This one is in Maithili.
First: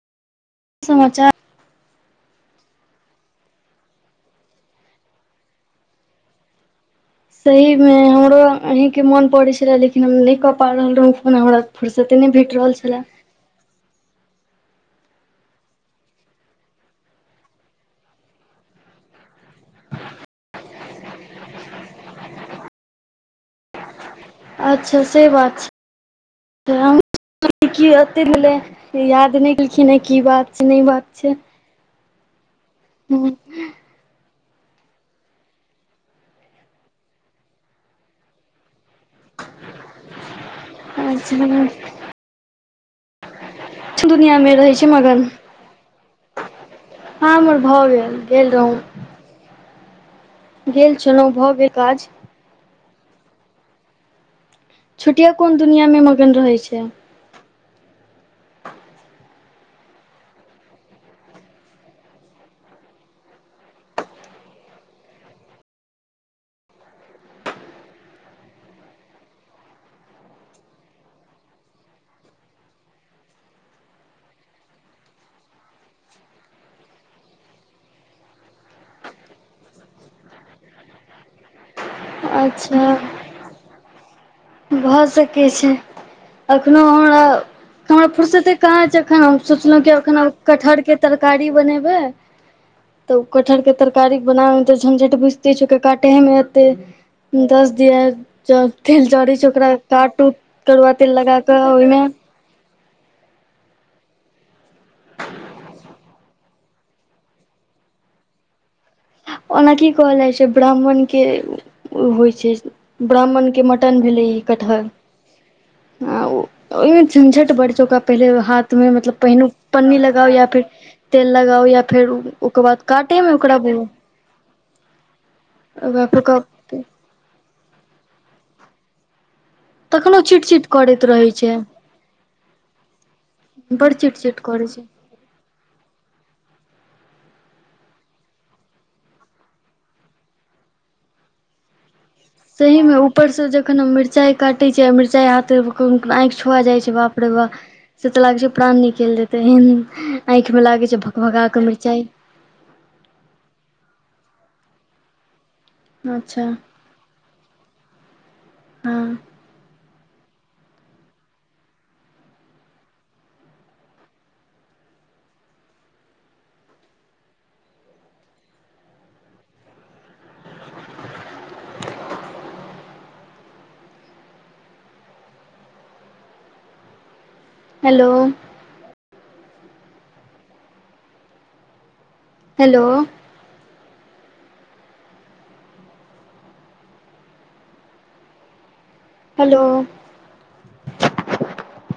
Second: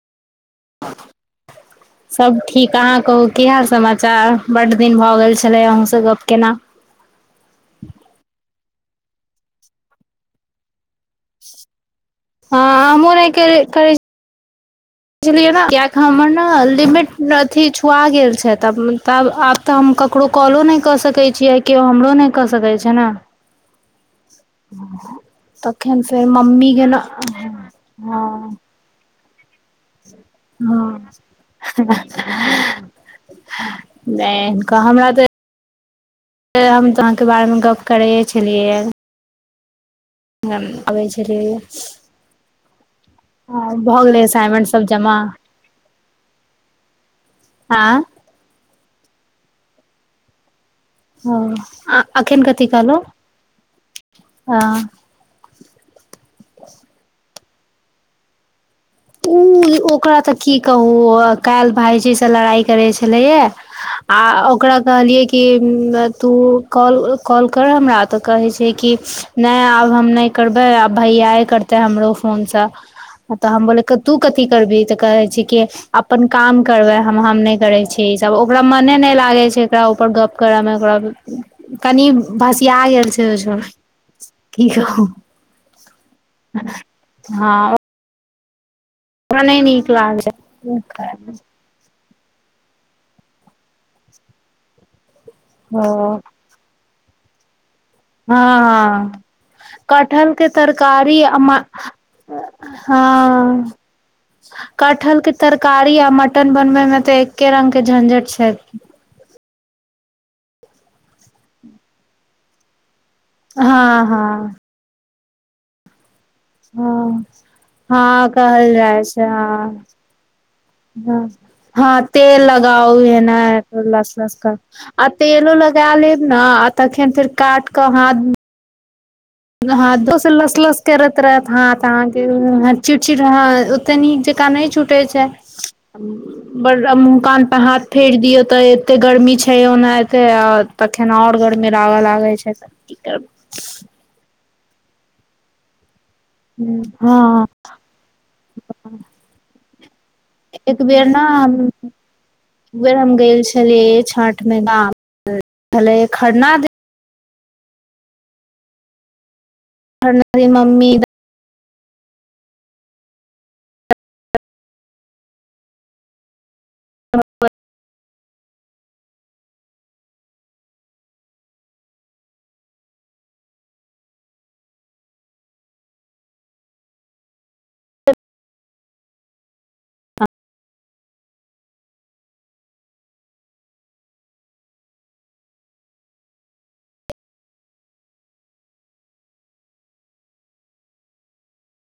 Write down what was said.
समाचार [inaudible] सब ठीक अहाँ कहू कि हाल समाचार बड दिन भऽ गेल छलै अहूँ से गप केला सही मे हमरो अहीं के मोन पड़े छलै लेकिन हम नहि कऽ पाबि रहल रहूं ओना हमरा फुरसते नहि भेट रहल छलै के करै बुझलियै ने कियाकि हमर न लिमिट अथी छुआ गेल छै तब तब आब तऽ हम ककरो कॉलो नहि कऽ सकै छियै आ केओ हमरो नहि कऽ सकैत छै न अच्छा से बात तखेन फेर ममी छै के हम न कि हँ एते भेलै याद नहि केलखिन हय की बात छै नहि बात छै ह्ह ह ह्ह हू नहि क हमरा तऽ त हम तऽ अहाँके बारेमे गप्प करैेये छलियै य हम अबै छलियै य अच्छा आ भऽ गेलै दुनिआँमे असाइनमेंट रहै छै सभ जमा मगन हँ हमर भऽ आँ गेल गेल रहूं गेल छलहुँ ओ भऽ गेल आ काज एखन कथि कहलो हं छोटिया कोन दुनिआँमे मगन रहै छै ओ ओकरा तऽ की कहू काल्हि भाईजी से लड़ाइ करै छलैये आ ओकरा कहलियै कि तू कॉल कॉल कर हमरा तऽ कहै छै कि नहि आब हम नहि करबै आब भैयाए करतै हमरो फोनसँ तऽ हम बोले कि तू कथि करबिही तऽ कहे छै कि अपन काम करबै हम हम नहि करै छियै ई सब ओकरा मने नहि लागै छै एकरा ऊपर गप करऽ मे ओकरा कनि भसिया अच्छा गेल छै ओहि छो भए सकै छै अखनो हमरा हँ हमरा फुर्सते कहाँ छै एखन हम ओकरा नहि सोचलहुँ नीक कि अखन लागै आब कटहर के छै तरकारी बनेबै तऽ ओ कटहरके तरकारी बनाबैमे तऽ झंझट बुझिते छियै ओ ओकरा काटहेमे एते दस दिया तेल हँ जरै छै ओकरा काटु कटहल के करुआ तेल तरकारी आ म लगाकऽ ओहिमे हँ कटहल के तरकारी आ म टन बनबै मे तऽ एके रंग के झंझट छै ओना की कहल जाइ छै ब्राह्मण के होइ छै ब्राह्मण के मटन हँ भेलै ई हँ कटहर ओहिमे हँ झंझट बड छै ओकरा हँ पहिले कहल हाथमे मतलब पहिने पन्नी लगाउ या फेर ह तेल लगाउ या हँ फेर तेल ओकर बाद लगाउ है काटेमे ओकरा न लस आ तेलो लगा ओकरा लेब न आ फुकऽ तखन फेर काट क हाथ हाथों तखनो सब चिट लस चिट लस करैत रहै रहत छै हाथ तऽ अहाँके चिटचिट हं बड़ ते चिट नीक चिट जेकाँ करै नहि छुटे छै बड आ मुंह कान पे हाथ फेर दियऔ तऽ एते गर्मी छै ओनाहिते और तखन और गरमी लागय लागै छै तऽ सही में की ऊपर से जखन हम मिरचाई काटे छी आ मिरचाई हाथे कखनो कखनो आंखि छुआ जाइ छै करबै हँ बाप रे बा से तऽ लागै छै प्राण निकेल देते हीं ह्ह आँखि मे लागे छै भकभका क मिरचाई उ बेर हम गेल छलियै छठ मे गाम छलै अच्छा खरना दिन हँ [unintelligible] मम्मी [inaudible] हेलो हेलो हेलो